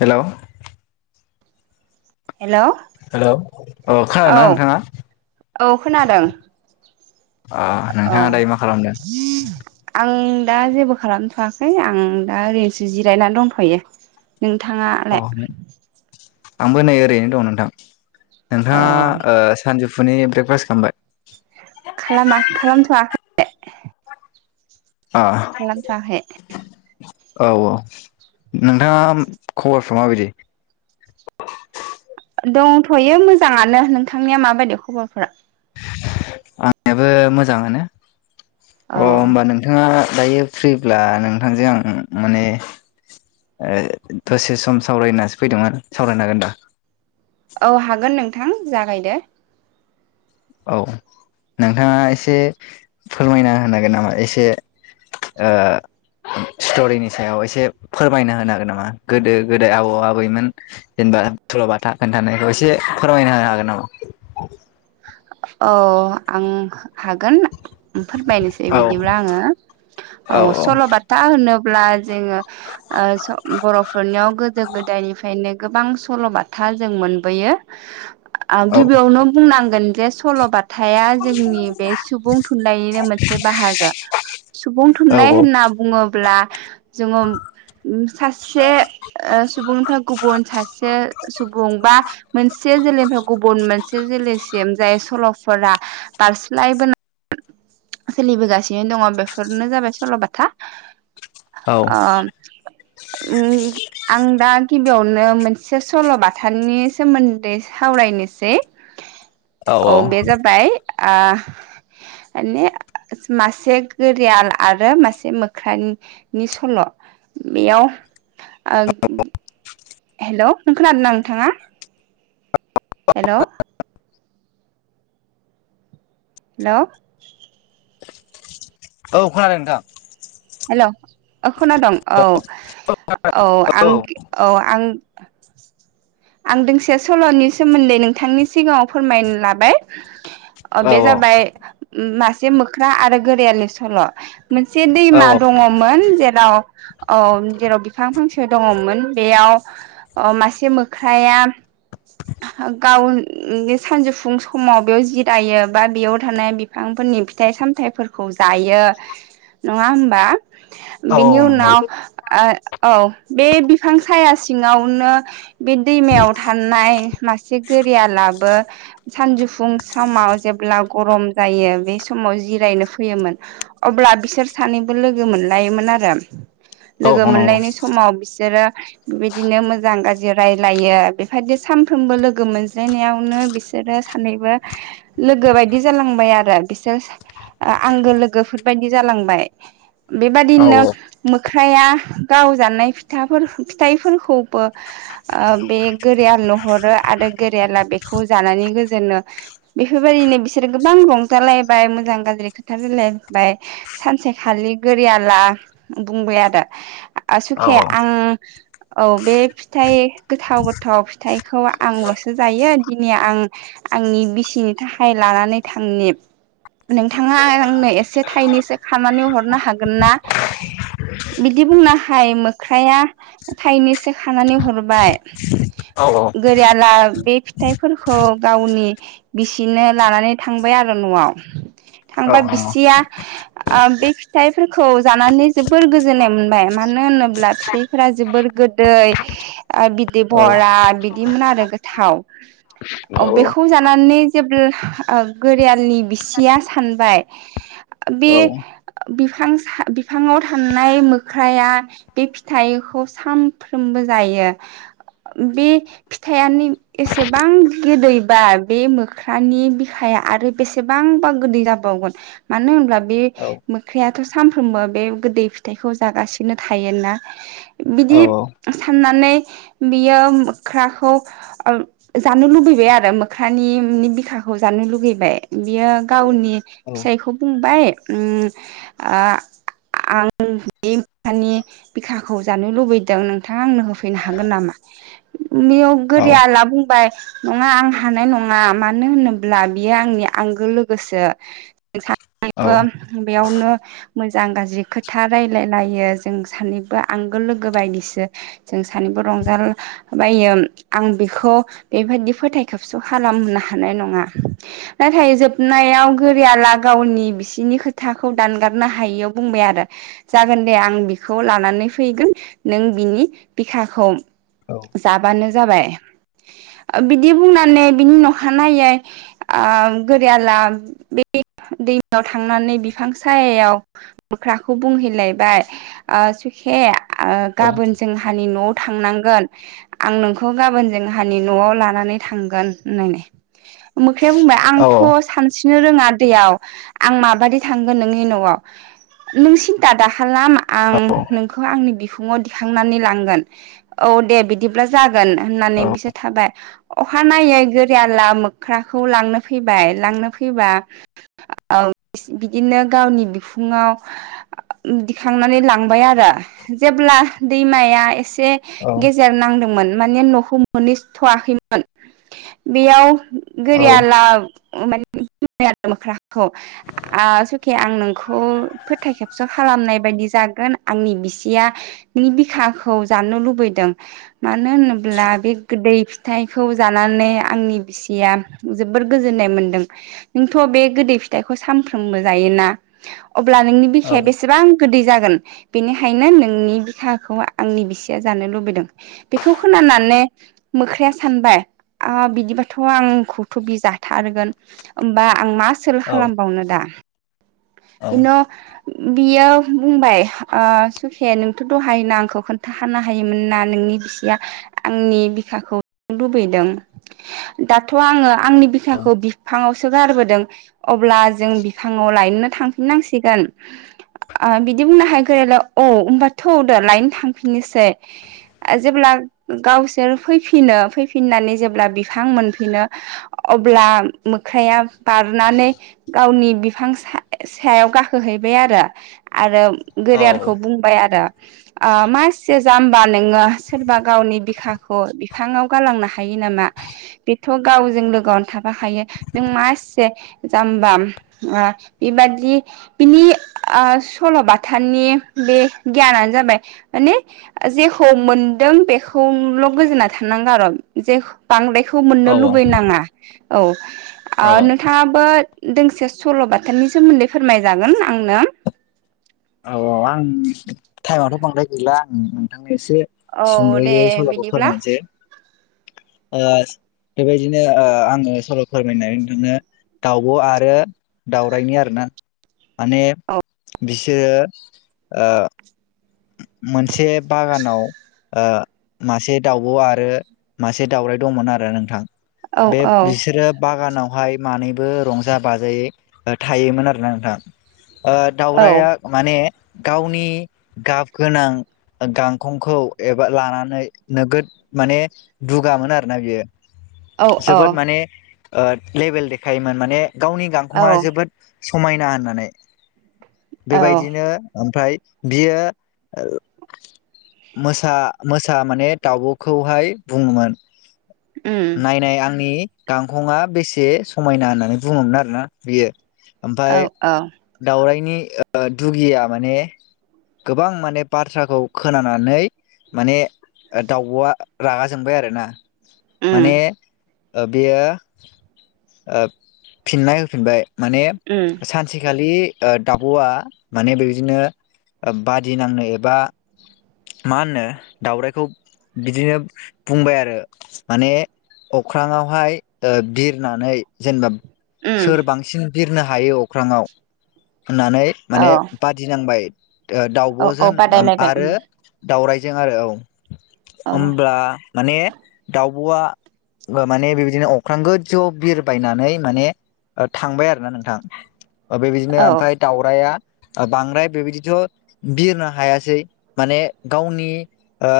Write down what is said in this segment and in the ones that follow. Hello hello hello अ खोनादों औ ना नोंथाङा? औ खोनादों अ औ नोंथाङा दायो मा खालामदों? [unintelligible] आं दा जेबो खालामथ'वाखै आं दा ओरैनोसो जिरायनानै दंथ'यो। नोंथाङा अ आंबो नै ओरैनो दं नोंथां औ नोंथाङा ओ सानजौफुनि ब्रेकफास्ट खामबाय खालामा खालामथ'वा अ खालामथ'वाखै औ औ नोंथाङा खबरफ्रा माबायदि दंथ'यो मोजाङानो नोंथांनिया माबायदि खबरफोरा आंनियाबो मोजाङानो अ औ होमबा नों नोंथाङा दायो फ्रिब्ला नोंथांजों आं माने ओ दसे सम सावरायनासो फैदोंमोन सावरायनो हागोन दा? औ हागोन नोंथां जागायदो। औ नोंथाङा एसे फोरमायना होनागोन नामा एसे [unintelligible] ओ स्ट'रिनि सायाव एसे फोरमायनो होनो हागोन नामा गोदो गोदाय आबौ आबैमोन जेनेबा थुल'बाथा खोन्थानायखौ एसे फोरमायनो होनो हागोन नामा? अ आं हागोन फोरमायनोसै हागोन नामा? औ बिदिब्ला आङो औ सल'बाथा होनोब्ला जोङो ओ स' बर'फोरनियाव गोदो गोदायनिफ्रायनो गोबां सल'बाथा जों मोनबोयो। [inaudible] आ गिबियावनो बुंनांगोन जे सल'बाथ थाया जोंनि बे सुबुं थुनलाइनिनो मोनसे बाहागो। सुबुं औ थुनलाइ होनना बुङोब्ला जोङो सासे ओ सुबुंनिफाय गुबुन सासे सुबुं बा मोनसे जोलैनिफ्राय गुबुन मोनसे जोलैस सिम जाय सल'फोरा बारस्लायबोना सोलिबोगासिनो दङ' बेफोरनो जाबाय सल'बाथा। ओम [unintelligible] उम आं दा गिबियावनो मोनसे सल'बाथानि सोमोन्दै सावरायनोसै। औ बे जाबाय आ माने मासे गोरियाल आरो मासे मोख्रानि। नि सल' बेयाव ओ हेल' नों खोनादों ना नोंथाङा हेल' हेल' औ खोनादों नोंथां हेल' अ खोना दं औ औ आं औ आं आं दोंसे सल'नि सोमोन्दै नोंथांनि सिगाङाव फोरमायनो लाबाय अ औ बे जाबाय मासे मोख्रा आरो गोरियालनि सल' मोनसे औ दैमा दङ'मोन जेराव औ जेराव बिफां फांसे दङ'मोन बेयाव अ मासे मोख्राया [unintelligible] गाव सानजौफुं समाव बेयाव जिरायो बा बेयाव थानाय बि फांफोरनि फिथाइ सामथायफोरखौ जायो नङा होमबा औ बिनि नंगौ उनाव ओ औ बे बिफां साया सिङावनो बे दैमायाव थानाय मासे गोरियालाबो सानजौफुं समाव जेब्ला गरम जायो बे समाव जिरायनो फैयोमोन। अब्ला बिसोर सानैबो लोगो मोनलायोमोन आरो औ लोगो नंगौ मोनलायनाय औ समाव बिसोरो बिदिनो मोजां गाज्रि रायलायो बेबायदि सानफ्रोमबो लोगो मोनज्लायनायावनो बिस बिसोरो सानैबो लोगो बायदि जालांबाय आरो बिसोर आंगो लोगोफोरबायदि जालांबाय। औ नंगौ औ बेबादिनो औ मोख्राया गावजानाय फिथाफोर फिथाइफोरखौबो बे गोरियालनो हरो आरो गोरियाला बेखौ जानानै गोजोनो। बेफोरबायदिनो बिसोरो गोबां रंजालायबाय मोजां गाज्रि खोथा रायलायबाय सानसेखालि गोरियाला बुंबाय आरो ओ औ औ सुखे आं औ बे फिथाइ गोथाव-गोथाव फिथाइखौ आंल'सो जायो दिनि आं आंनि बिसिनि थाखाय लानानै थांनि नोंथाङा आंनो एसे थाइनैसो खानानै हरनो हागोन ना बिदि बुंनाहाय मोख्राया थाइनैसो खानानै हरबाय गोरियाला बे फिथाइफोरखौ गावनि बिसिनो लानानै थांबाय आरो न'आव थांबा बिसिया आ बे फिथाइफोरखौ जानानै जोबोर गोजोननाय मोनबाय मानो होनोब्ला फिथाइफोरा जोबोर गोदै बिदि भहरा बिदिमोन आरो गोथाव। अ बेखौ जानानै जेब्ला ओ गोरियालनि बिसिया सानबाय बे बिफां बिफाङाव थानायनाय मोख्राया बे फिथाइखौ सामफ्रोमबो जायो बे फिथायानो एसेबां गोदैबा बे मोख्रानि बिखाया आरो बेसेबांबा गोदै जाबावगोन मानो होनब्ला बे मोख्राया दाथ' सानफ्रोमबो बे गोदै फिथाइखौ जागासिनो थायो ना। बिदि साननानै बियो मोख्राखौ जानो लुबैबाय आरो मोख्रानि बिखाखौ जानो लुुबैबाय। बियो गावनि फिसायखौ बुंबाय आं बे मोख्रानि बिखाखौ जानो लुबैदों नोंथाङा आंनो होफैनो हागोन नामा? बेयाव गोरियाला बुंबाय नङा आं हानाय नङा मानो होनोब्ला बियो आंनि आंगो लोगोसो सानैबो बेयावनो मोजां गाज्रि खोथा रायलायलायो जों सानैबो आंगो लोगो बायदिसो। जों सानैबो रंजा बायो आं बेखौ बेबायाददि फोथाय खोबस' खालामनो हानाय नङा। नाथाय जोबनायाव गोरियाला गावनि बिसिनि खोथाखौ दानगारनो हायियाव बुंबाय आरो जागोन दे आं बिखौ लानानै फैगोन नों बिनि बिखाखौ जाबानो जाबाय। ओ बिदि बुंनानै बिनि नखानायै गोरियाला बे दैमायाव थांनानै बिफां सायायाव मोख्राखौ बुंहैलायबाय ओ सुखे ओ गाबोन जोंहानि न'आव थांनांगोन आं नोंखौ गाबोन जोंहानि न'आव लानानै थांगोन होननानै। मोख्राया बुंबाय आंथ' सानस्रिनो रोङा दैयाव आं माबादि थांगोन नोंनि न'आव, नों सिन्था दाखालाम आं नोंखौ आंनि बिखुङाव दिखांनानै लांगोन। औ दे बिदिब्ला जागोन होननानै बिसोर थाबाय। अखा नायै गोरिया ला मोख्राखौ लांनो फैबाय, लांनो फैबा बिदिनो गावनि बिखुङाव दिखांनानै लांबाय आरो जेब्ला दैमाया एसे गेजेर नांदोंमोन माने न'खौ मोनहैसथ'आखैमोन बेयाव गोरियाला माने बुंबाय आरो मोख्राखौ सुखे आं नोंखौ फोथाय खेबस' खालामनाय बायदि जागोन आंनि बिसिया नोंनि बिखाखौ जानो लुबैदों। मानो होनोब्ला बे गोदै फिथाइखौ जानानै आंनि [unintelligible] जोबोर गोजोननाय मोनदों नोंथ' बे गोदै फिथाइखौ सानफ्रोमबो जायोना अब्ला नोंनि बिखाया बेसे एसेबां गोदै जागोन बेनिखायनो नोंनि बिखाखौ आंनि बिसिया जानो लुबैदों बेखौ खोनाने मोख्राया सानबाय बिदिबाथ' आंखौथ' बि जाथारगोन होमबा आं मा सोलो खालामबावनो दा! बेन [unintelligible] बियो बुंबाय ओ सुखे नोंथ' दहायनो आंखौ खोन्थाखानो हायोमोन ना नोंनि बिसिया आंनि बिखाखौ लुबैदों दाथ' आङो आंनि बिखाखौ बिफाङावसो गारबोदों अब्ला जों बिफांङाव लायनोनो थांफिननांसिगोन बिदि बुंनो हायो गोरलाय औ होनबाथ'दो लायनो थांफिननोसै जेब्ला गावसोर फैफिनो फैफिननानै जेब्ला बिफां मोनफिनो अब्ला मोख्राया बारनानै गावनि बिफां सायाव गाखोहैबाय आरो आरो औ औ गोरेरखौ बुं बाय आरो मासि जामबा नोङो सोरबा गावनि बिखाखौ बिफाङाव गालांनो हायो नामा बेथ' गावजों लोगोआवनो थाफाखायो नों मा एसे जामब ब [unintelligible] बेबादि बिनि सल'बाथानि बे गियानानो जाबाय माने जेखौ मोनदों बेखौल' गोजोना थानांगो आरो' जे बांद्रायखौ औ मोननो लुबैनाङा औ औ नोंथाङाबो दोंसे सल' बाथानि सोमोन्दै फोरमायजागोन आंनो औ औ आं टाइमाथ' बांद्राय गैला आं नोंथांनो एसे औ दे सुंदयै सल'खौ बिदिब्ला फोरमायनोसै बेबायदिनो आङो सल' फोरमायनानै नोंथांनो दाउब' आरो दाउरायनि आरोना माने औ बिसोरो मोनसे बागानाव मासे दाउब' आरो मासे दाउराय दंमोन आरो नोंथां औ बे औ बिसोरो बागानावहाय मानैबो रंजा बाजायै थायोमोन आरोना नोंथां औ दावराइया माने गावनि गाब गोनां गांखंखौ एबा लानानै नोगोद माने दुगामोन आरोना बियो औ जोबोद माने लेभेल देखायोमोन माने गावनि औ गांखंङआ जोबोद समायना होननानै औ बेबायदिनो ओमफ्राय बियो मोसा मोसा माने दाउब'खौहाय बुङोमोन उम नायनाय आंनि गांखंआ बेसे समायना होननानै बुङोमोन आरोना बियो औ ओमफाय औ दाउरायनि दुगिया माने गोबां माने बाथ्राखौ खोनानानै माने दाउब'आ रागा जोंबाय आरोना उम माने बेयो फिननाय होफिनबाय माने उम स [unintelligible] [unintelligible] खालि दाब'आ माने बेबायदिनो बादि नांनो एबा मा होनो दावराइखौ बिदिनो बुंबाय आरो माने अख्रांआवहाय बिरनानै जेनेबा उम सोर बांसिन बिरनो हायो अख्रांङाव होननानै औ माने बादिनांबाय औ औ दाउब'जों बादायलायबाय उम आरो दावरायजों आरो औ औ होनब्ला माने दावब'आ माने बेबायदिनो अख्रां गोजआव बिरबायनानै माने थांबाय आरो ना नोंथां बेबायदिनो औ ओमफ्राय दाउराइआ बांद्राय बेबायदिथ' बिरनो हायासै माने गावनि ओ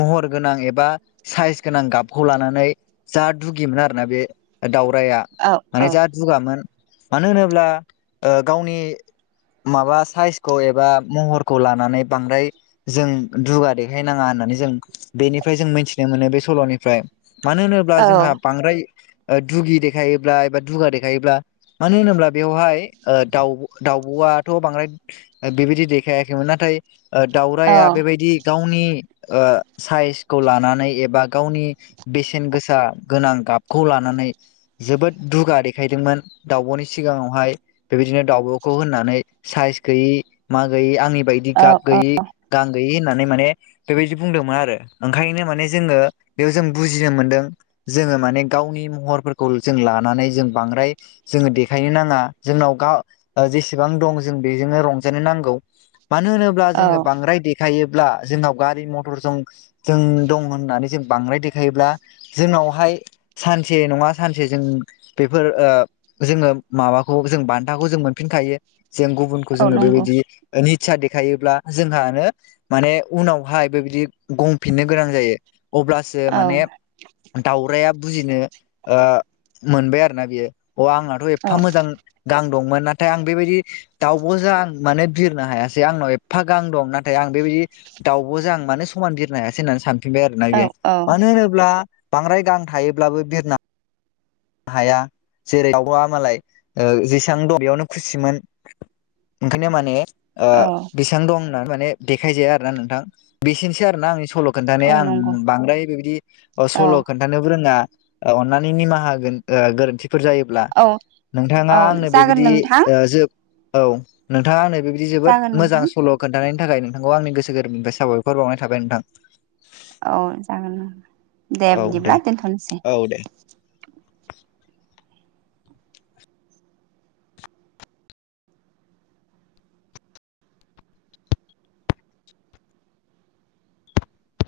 महर गोनां एबा साइज गोनां गाबखौ लानानै जा दुगिमोन आरोना बे दावरायआ औ माने औ जा जुगामोन मानो होनोब्ला गावनि माबा साइस खौ एबा महरखौ लानानै बांद्राय जों दुगा देखायनाङा होननानै जों बेनिफ्राय जों मिथिनो मोनो बे सल'निफ्राय मानो होनोब्ला औ जोंहा बांद्राय ओ दुगि देखायोब्ला एबा दुगा देखायोब्ला मानो होनोब्ला बेवहाय ओ दाउ दाउब'आथ' बांद्राय बेबायदि देखायाखैमोन नाथाय औ दाउरायआ बेबायदि गावनि ओ साइसखौ लानानै एबा गावनि बेसेन गोसा गोनां गाबखौ लानानै जोबोद दुगा देखायदोंमोन दावब'नि सिगाङावहाय बेबायदिनो दाउब'खौ होननानै साइस गैयि मा गैयि आंनि बायदि गाब औ गैयि गां गयि होननानै माने बेबायदि बुंदोंमोन आरो ओंखायनो माने जोङो बेयाव जों बुजिनो मोनदों जोङो माने गावनि महरफोरखौ जों लानानै जों बांद्राय जोङो देखायनो नाङा जोंनाव गाव जेसेबां दं जों बेजोंनो रंजानो नांगौ मानो होनोब्ला औ जों बांद्राय दे खायोब्ला जोंनाव गारि मथर जों जों दं होननानै जों बांद्राय देखायोब्ला जोंनावहाय सानसे नङा सानसे जों बेफोर ओ जोङो माबाखौ जों बान्थाखौ जों मोनफिनखायो जों गुबुनखौ औ जोङो नंगौ बेबायदि निच्चा देखायोब्ला जोंहानो माने उनावहाय बेबायदि गंफिननो गोनां जायो अब्लासो औ माने दाउराया बुजिनो मोनबाय आरो ना बियो अ आंहथ' औ एफा मोजां गां दंमोन नाथाय आं बेबायदि दाउबो जा आं माने बिरनो हायासै आंनाव एफा गां दं नाथाय आं बेबायदि दाउबो जो आं मानो समान बिरनो हायासै होननानै सान फिनबाय आरोना बे औ औ मानो होनोब्ला बांद्राय गां थायोब्लाबो बिरना हाया जेरै दाउबआ मालाय जेसबां दं बेयावनो खुसिमोन ओंखायनो मानि ओ औ बेसेबां दं होननानै माने देखायजाया आर ना नोंथां। बेसिनोसै आरो ना आंनि सल' औ खोनथानाया आं नंगौ बांद्राय बेदि औ सल' खोनथानोबो रोङा अनानै निमाहा ओ गोरोन्थिफोर जायोब्ला औ नोंथाङा औ आंनो जागोन बेबायदि नोंथां जोब औ नोंथाङा आंनो बेबायदि जोबोद जागोन मोजां नोंथां सल' खोनन्थानायनि थाखाय नोंथांखौ आंनि गोसो गोरबोनिफ्राय साबायखर बावनाय थाबाय नोंथां। औ जागोन दे। दे बिदिब्ला दोनथ'नोसै। औ दे